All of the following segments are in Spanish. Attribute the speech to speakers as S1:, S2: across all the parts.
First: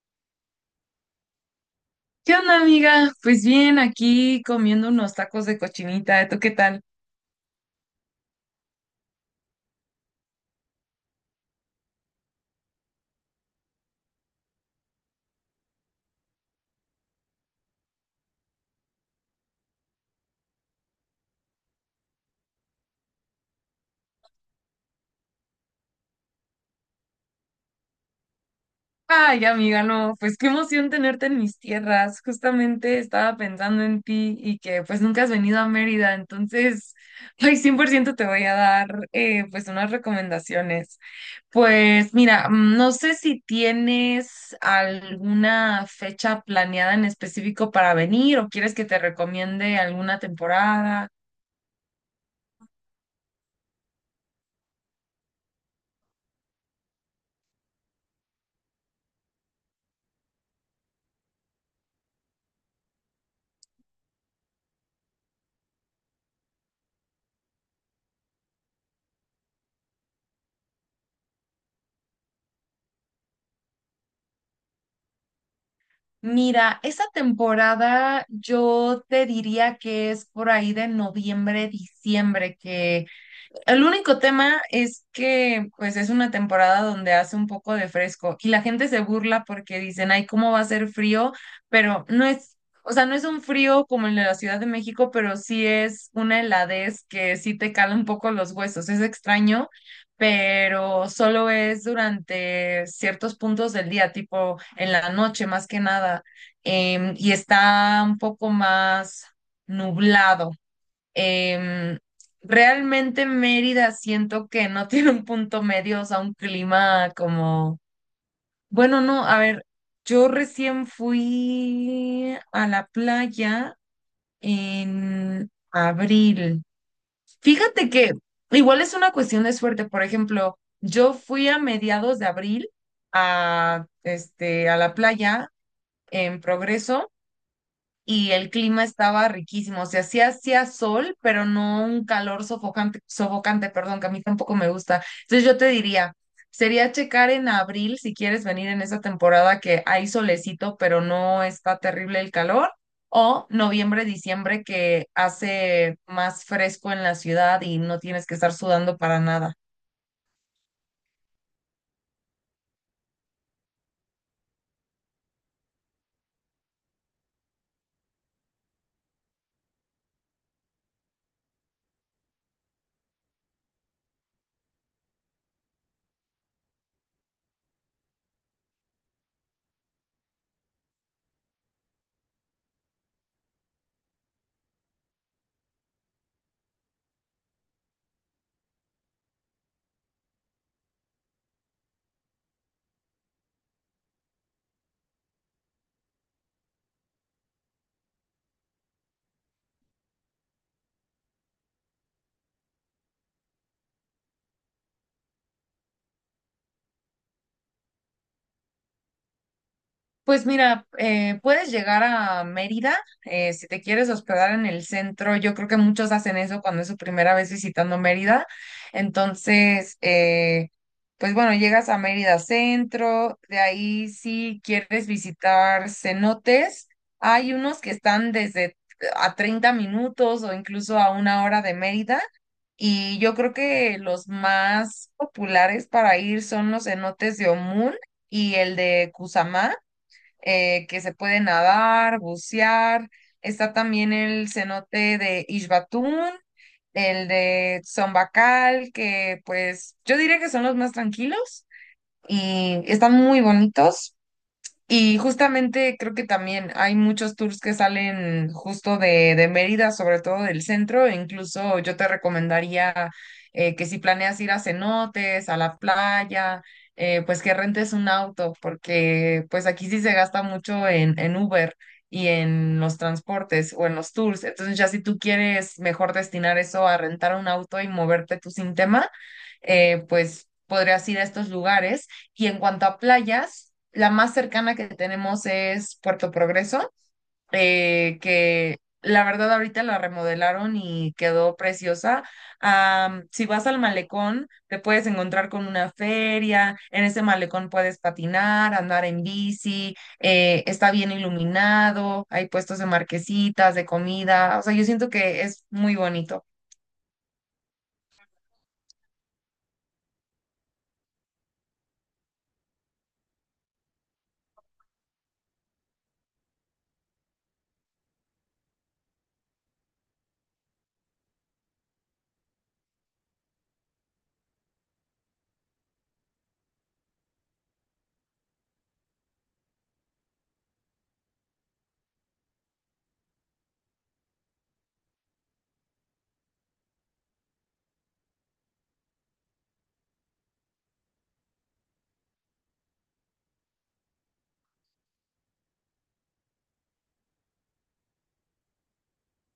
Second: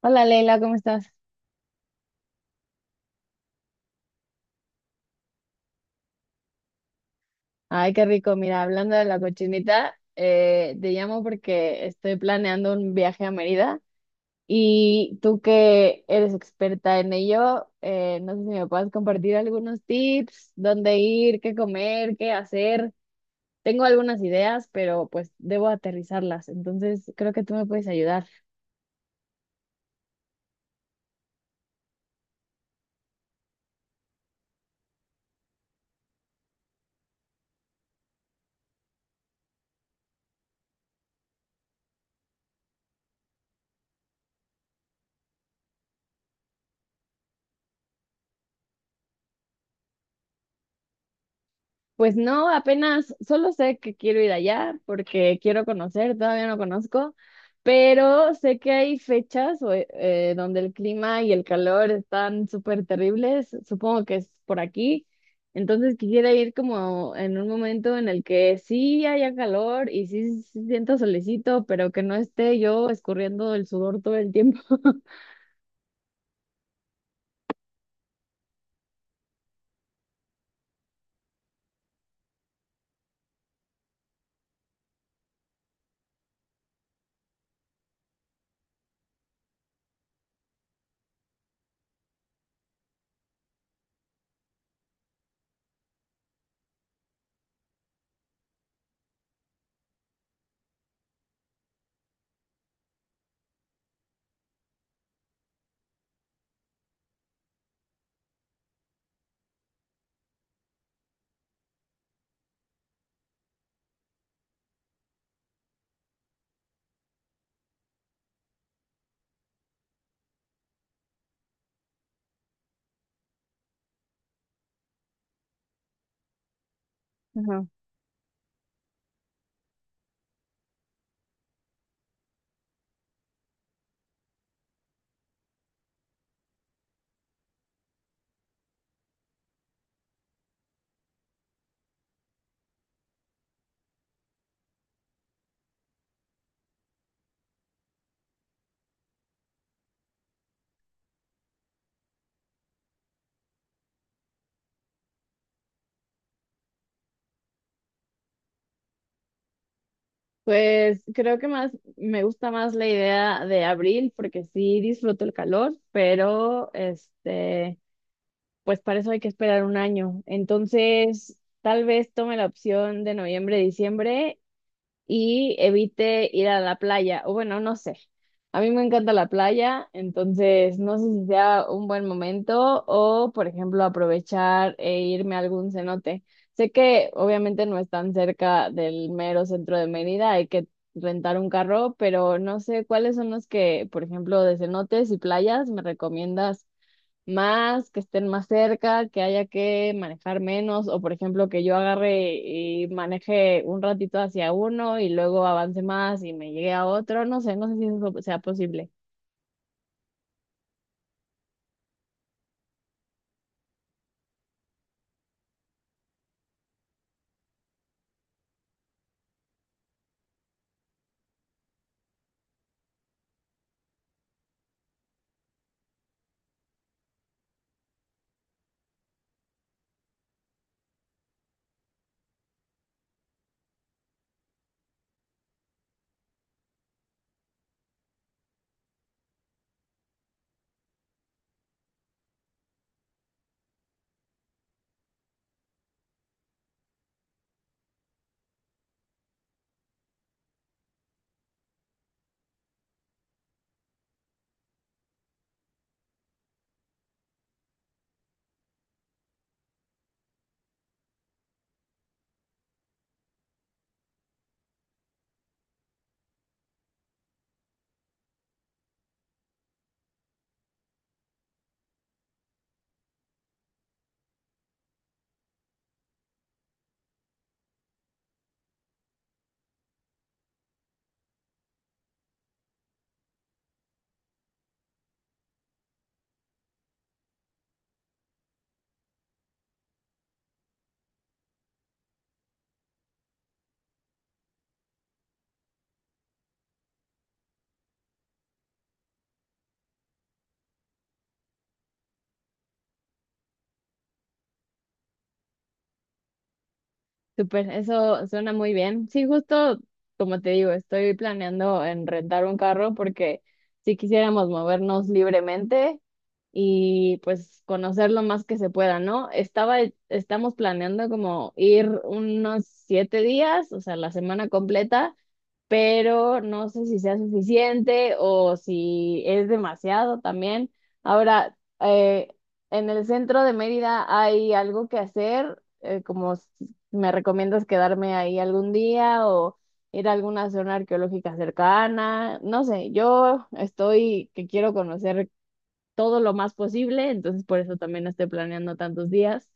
S1: Hola Leila, ¿cómo estás?
S2: ¿Qué onda, amiga? Pues bien, aquí comiendo unos tacos de cochinita. ¿Tú qué tal?
S1: Ay, qué rico. Mira, hablando de la cochinita, te llamo porque estoy planeando un viaje a Mérida y tú que eres experta en ello, no sé si me puedes compartir algunos tips, dónde ir, qué comer, qué hacer. Tengo algunas ideas, pero pues debo aterrizarlas, entonces creo que tú me puedes ayudar.
S2: Ay, amiga, no, pues qué emoción tenerte en mis tierras. Justamente estaba pensando en ti y que pues nunca has venido a Mérida, entonces, ay, 100% te voy a dar pues unas recomendaciones. Pues mira, no sé si tienes alguna fecha planeada en específico para venir o quieres que te recomiende alguna temporada.
S1: Pues no, apenas solo sé que quiero ir allá porque quiero conocer, todavía no conozco, pero sé que hay fechas o, donde el clima y el calor están súper terribles, supongo que es por aquí, entonces quisiera ir como en un momento en el que sí haya calor y sí, sí siento solecito, pero que no esté yo escurriendo el sudor todo el tiempo.
S2: Mira, esa temporada yo te diría que es por ahí de noviembre, diciembre, que el único tema es que pues es una temporada donde hace un poco de fresco y la gente se burla porque dicen, ay, ¿cómo va a ser frío? Pero no es, o sea, no es un frío como el de la Ciudad de México, pero sí es una heladez que sí te cala un poco los huesos. Es extraño, pero solo es durante ciertos puntos del día, tipo en la noche más que nada, y está un poco más nublado. Em, realmente Mérida siento que no tiene un punto medio, o sea, un clima como, bueno, no, a ver, yo recién fui a la playa en abril.
S1: Ajá.
S2: Fíjate que igual es una cuestión de suerte, por ejemplo, yo fui a mediados de abril a, a la playa en Progreso y el clima estaba riquísimo. O sea, sí hacía sol, pero no un calor sofocante, perdón, que a mí tampoco me gusta. Entonces yo te diría, sería checar en abril si quieres venir en esa temporada que hay solecito, pero no está terrible el calor, o noviembre, diciembre que hace más fresco en la ciudad y no tienes que estar sudando para nada.
S1: Pues creo que más me gusta más la idea de abril porque sí disfruto el calor, pero este, pues para eso hay que esperar un año. Entonces, tal vez tome la opción de noviembre, diciembre y evite ir a la playa, o bueno, no sé. A mí me encanta la playa, entonces no sé si sea un buen momento o, por ejemplo, aprovechar e irme a algún cenote. Sé que obviamente no es tan cerca del mero centro de Mérida, hay que rentar un carro, pero no sé cuáles son los que, por ejemplo, de cenotes y playas me recomiendas más, que estén más cerca, que haya que manejar menos, o por ejemplo que yo agarre y maneje un ratito hacia uno y luego avance más y me llegue a otro, no sé, no sé si eso sea posible.
S2: Pues mira, puedes llegar a Mérida si te quieres hospedar en el centro. Yo creo que muchos hacen eso cuando es su primera vez visitando Mérida. Entonces, pues bueno, llegas a Mérida Centro. De ahí, si quieres visitar cenotes, hay unos que están desde a 30 minutos o incluso a una hora de Mérida. Y yo creo que los más populares para ir son los cenotes de Omún y el de Cusamá que se puede nadar, bucear. Está también el cenote de Ixbatún, el de Zombacal, que pues yo diría que son los más tranquilos y están muy bonitos. Y justamente creo que también hay muchos tours que salen justo de Mérida, sobre todo del centro. E incluso yo te recomendaría que si planeas ir a cenotes, a la playa, pues que rentes un auto, porque pues aquí sí se gasta mucho en Uber y en los transportes o en los tours. Entonces ya si tú quieres mejor destinar eso a rentar un auto y moverte tú sin tema, pues podrías ir a estos lugares y en cuanto a playas, la más cercana que tenemos es Puerto Progreso, que la verdad ahorita la remodelaron y quedó preciosa. Si vas al malecón, te puedes encontrar con una feria, en ese malecón puedes patinar, andar en bici, está bien iluminado, hay puestos de marquesitas, de comida, o sea, yo siento que es muy bonito.
S1: Súper, eso suena muy bien. Sí, justo como te digo, estoy planeando en rentar un carro porque si quisiéramos movernos libremente y pues conocer lo más que se pueda, ¿no? Estaba, estamos planeando como ir unos siete días, o sea, la semana completa, pero no sé si sea suficiente o si es demasiado también. Ahora, en el centro de Mérida hay algo que hacer, como me recomiendas quedarme ahí algún día o ir a alguna zona arqueológica cercana, no sé, yo estoy que quiero conocer todo lo más posible, entonces por eso también estoy planeando tantos días,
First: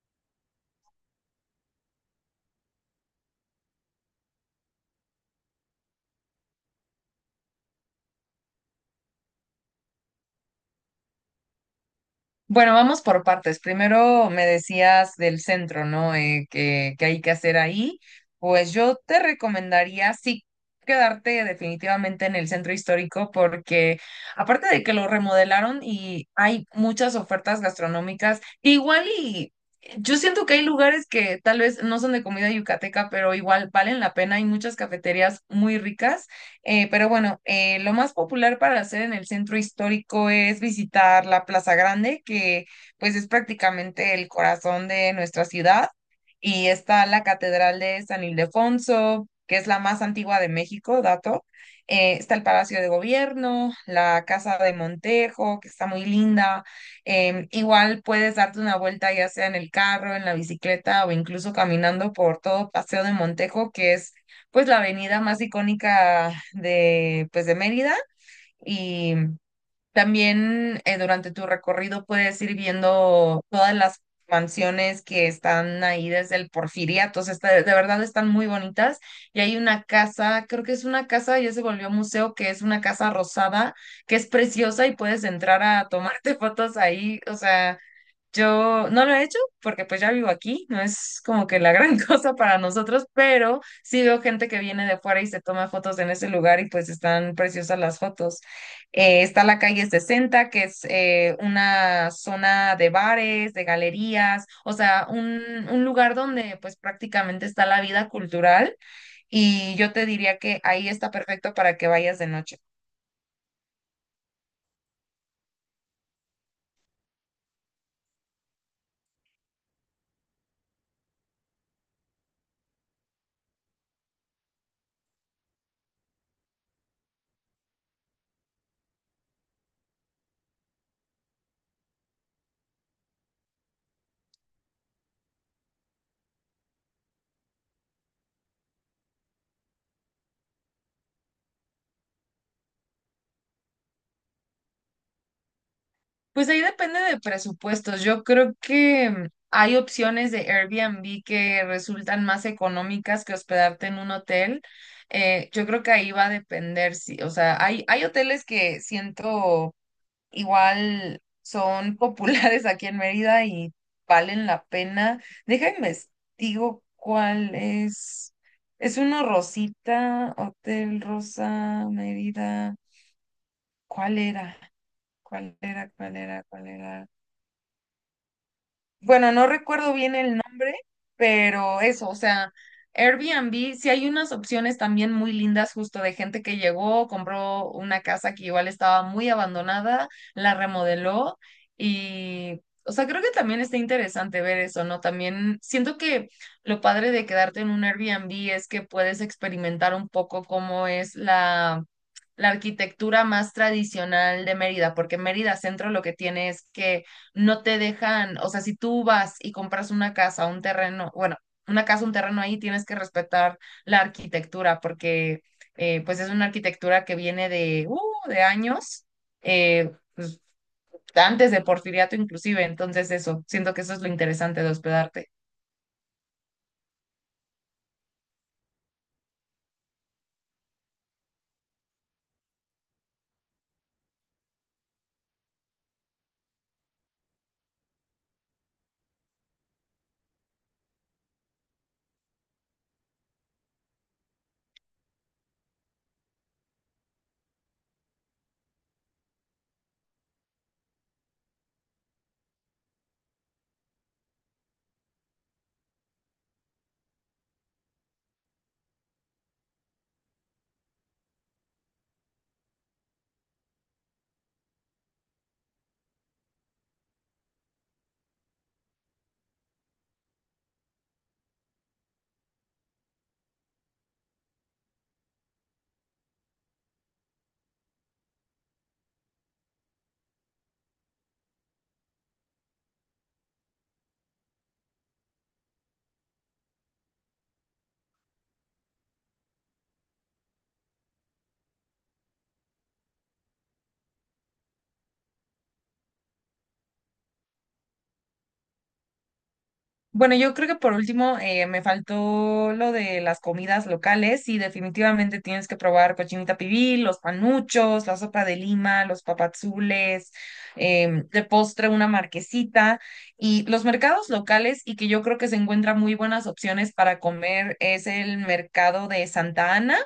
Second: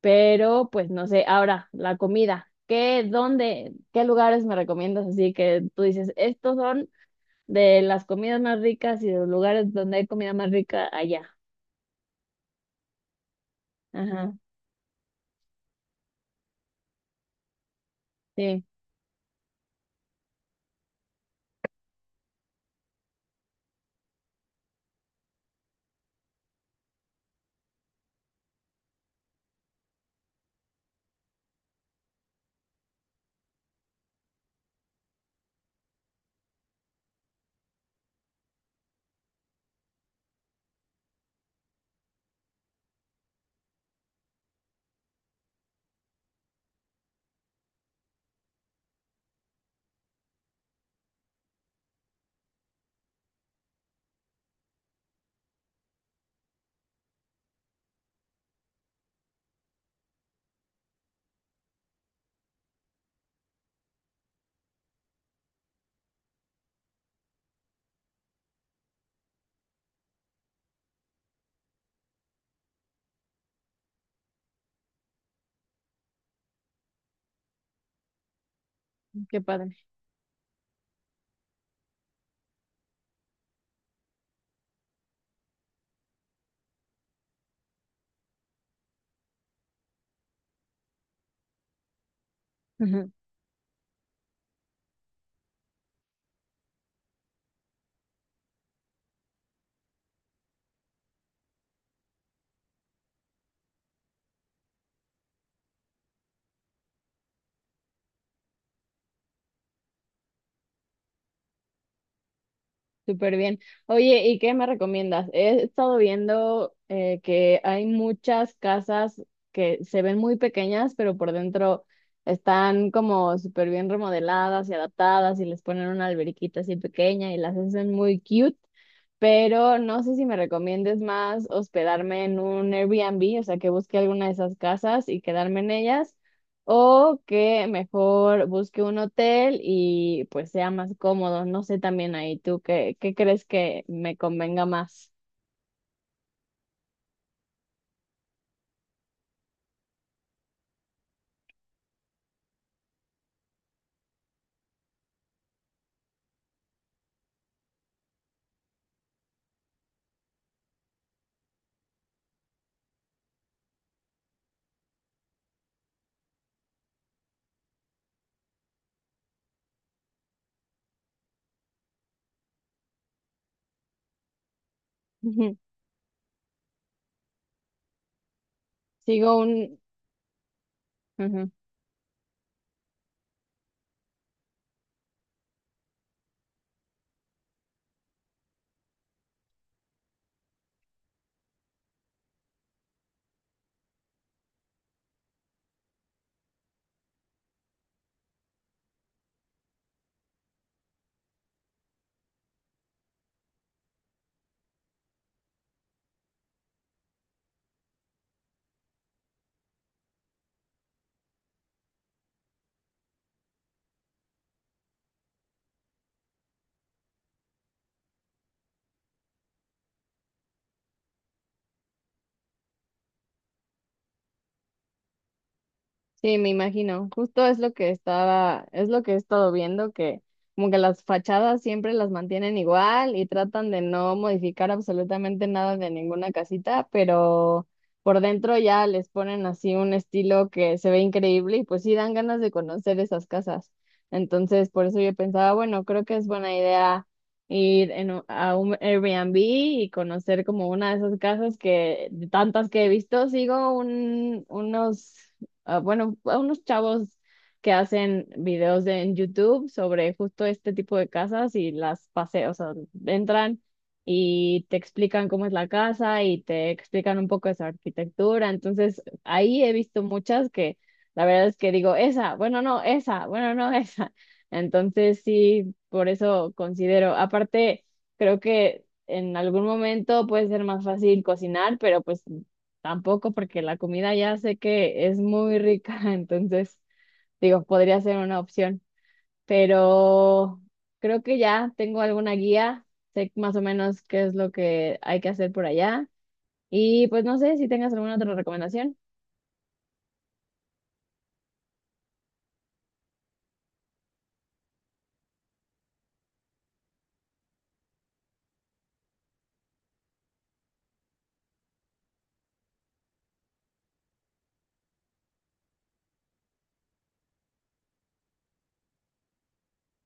S1: pero pues no sé, ahora la comida, ¿qué, dónde, qué lugares me recomiendas? Así que tú dices, estos son de las comidas más ricas y de los lugares donde hay comida más rica allá.
S2: Bueno, vamos por partes. Primero
S1: Ajá,
S2: me decías del centro, ¿no? Que hay que hacer ahí.
S1: sí,
S2: Pues yo te recomendaría sí quedarte definitivamente en el centro histórico porque aparte de que lo remodelaron y hay muchas ofertas gastronómicas, igual y yo siento que hay lugares que tal vez no son de comida yucateca, pero igual valen la pena. Hay muchas cafeterías muy ricas. Pero bueno, lo más popular para hacer en el centro histórico es visitar la Plaza Grande, que pues es prácticamente el corazón de nuestra ciudad. Y está la Catedral de San Ildefonso, que es la más antigua de México, dato. Está el Palacio de Gobierno, la Casa de Montejo, que está muy linda. Igual puedes darte una vuelta ya sea en el carro, en la bicicleta o incluso caminando por todo Paseo de Montejo, que es pues la avenida más icónica de, pues, de Mérida y también durante tu recorrido puedes ir viendo todas las mansiones que están ahí desde el Porfiriato, o sea, de verdad están muy bonitas
S1: qué
S2: y hay
S1: padre.
S2: una casa, creo que es una casa, ya se volvió museo, que es una casa rosada, que es preciosa y puedes entrar a tomarte fotos ahí, o sea. Yo no lo he hecho porque pues ya vivo aquí, no es como que la gran cosa para nosotros, pero sí veo gente que viene de fuera y se toma fotos en ese lugar y pues están preciosas las fotos. Está la calle 60 que es una zona de bares, de galerías, o sea, un lugar donde pues prácticamente está la vida cultural y yo te diría que ahí está perfecto para que vayas de noche.
S1: Súper bien. Oye, ¿y qué me recomiendas? He estado viendo que hay muchas casas que se ven muy pequeñas, pero por dentro están como súper bien remodeladas y adaptadas y les ponen una alberquita así pequeña y las hacen muy cute, pero no sé si me recomiendes más hospedarme en un Airbnb, o sea, que busque alguna de esas casas y quedarme en ellas o que mejor busque un hotel y pues sea más cómodo. No sé también ahí tú qué, qué crees que me convenga más.
S2: Pues ahí depende de presupuestos. Yo creo que hay opciones de Airbnb que resultan más económicas que hospedarte en un hotel. Yo creo que ahí va a depender, si O sea, hay hoteles que siento igual son populares aquí en Mérida y valen la pena. Déjame digo cuál es. Es uno Rosita, Hotel Rosa, Mérida. ¿Cuál era? ¿Cuál era? Bueno,
S1: Sigo
S2: no
S1: un...
S2: recuerdo bien el nombre,
S1: Ujú.
S2: pero eso, o sea, Airbnb, sí hay unas opciones también muy lindas justo de gente que llegó, compró una casa que igual estaba muy abandonada, la remodeló y, o sea, creo que también está interesante ver eso, ¿no? También siento que lo padre de quedarte en un Airbnb es que puedes experimentar un poco cómo es la, la arquitectura más tradicional de Mérida, porque Mérida Centro lo que tiene es que no te dejan, o sea, si tú vas y compras una casa, un terreno, bueno, una casa, un terreno ahí, tienes que respetar la arquitectura porque pues es una arquitectura que viene de años, pues, antes de Porfiriato inclusive, entonces eso, siento que eso es lo interesante de hospedarte.
S1: Sí, me imagino. Justo es lo que estaba, es lo que he estado viendo, que como que las fachadas siempre las mantienen igual y tratan de no modificar absolutamente nada de ninguna casita, pero por dentro ya les ponen así un estilo que se ve increíble y pues sí dan ganas de conocer esas casas. Entonces, por eso yo pensaba, bueno, creo que es buena idea ir en a un Airbnb y conocer como una de esas casas que de tantas que he visto, sigo unos a, bueno, a unos chavos que hacen en YouTube sobre justo este tipo de casas y las pasean, o sea, entran y te explican cómo es la casa y te explican un poco de su arquitectura. Entonces, ahí he visto muchas que la verdad es que digo, esa, bueno, no, esa. Entonces, sí, por eso considero, aparte, creo que en algún momento puede ser más fácil cocinar, pero pues tampoco porque la comida ya sé que es muy rica, entonces digo, podría ser una opción, pero creo que ya tengo alguna guía, sé más o menos qué es lo que hay que hacer por allá y pues no sé si tengas alguna otra recomendación.
S2: Bueno, yo creo que por último me faltó lo de las comidas locales y definitivamente tienes que probar cochinita pibil, los panuchos, la sopa de lima, los papazules, de postre una marquesita y los mercados locales y que yo creo que se encuentran muy buenas opciones para comer es el mercado de Santa Ana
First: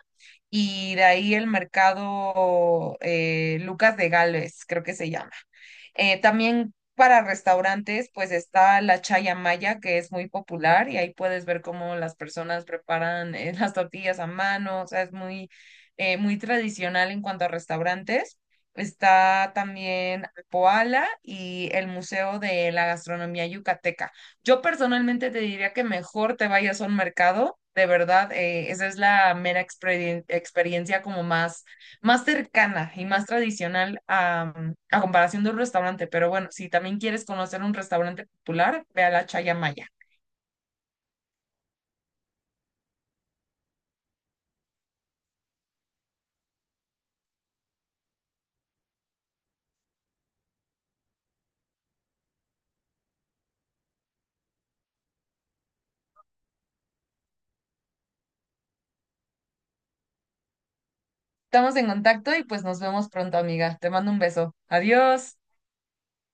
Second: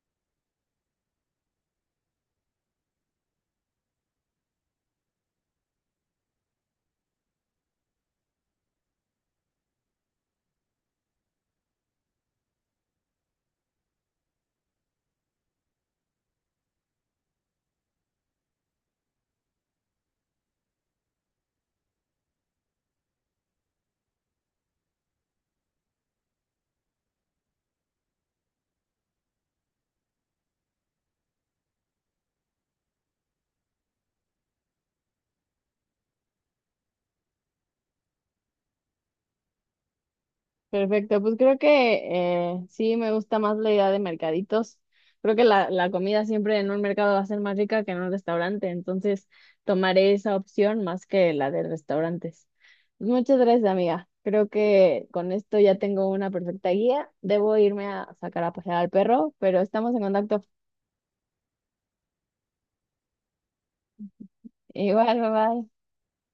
S2: y de ahí el mercado Lucas de Gálvez, creo que se llama. También para restaurantes, pues está la Chaya Maya, que es muy popular, y ahí puedes ver cómo las personas preparan las tortillas a mano, o sea, es muy, muy tradicional en cuanto a restaurantes. Está también Poala y el Museo de la Gastronomía Yucateca. Yo personalmente te diría que mejor te vayas a un mercado, de verdad, esa es la mera experiencia como más más cercana y más tradicional a comparación de un restaurante. Pero bueno, si también quieres conocer un restaurante popular, ve a la Chaya Maya.
S1: Perfecto, pues creo que sí me gusta más la idea de mercaditos. Creo que la comida siempre en un mercado va a ser más rica que en un restaurante, entonces tomaré esa opción más que la de restaurantes. Muchas gracias, amiga. Creo que con esto ya tengo una perfecta guía. Debo irme a sacar a pasear al perro, pero estamos en contacto.
S2: Estamos en contacto y pues nos vemos pronto, amiga. Te mando un beso.
S1: Igual, bye
S2: Adiós.
S1: bye.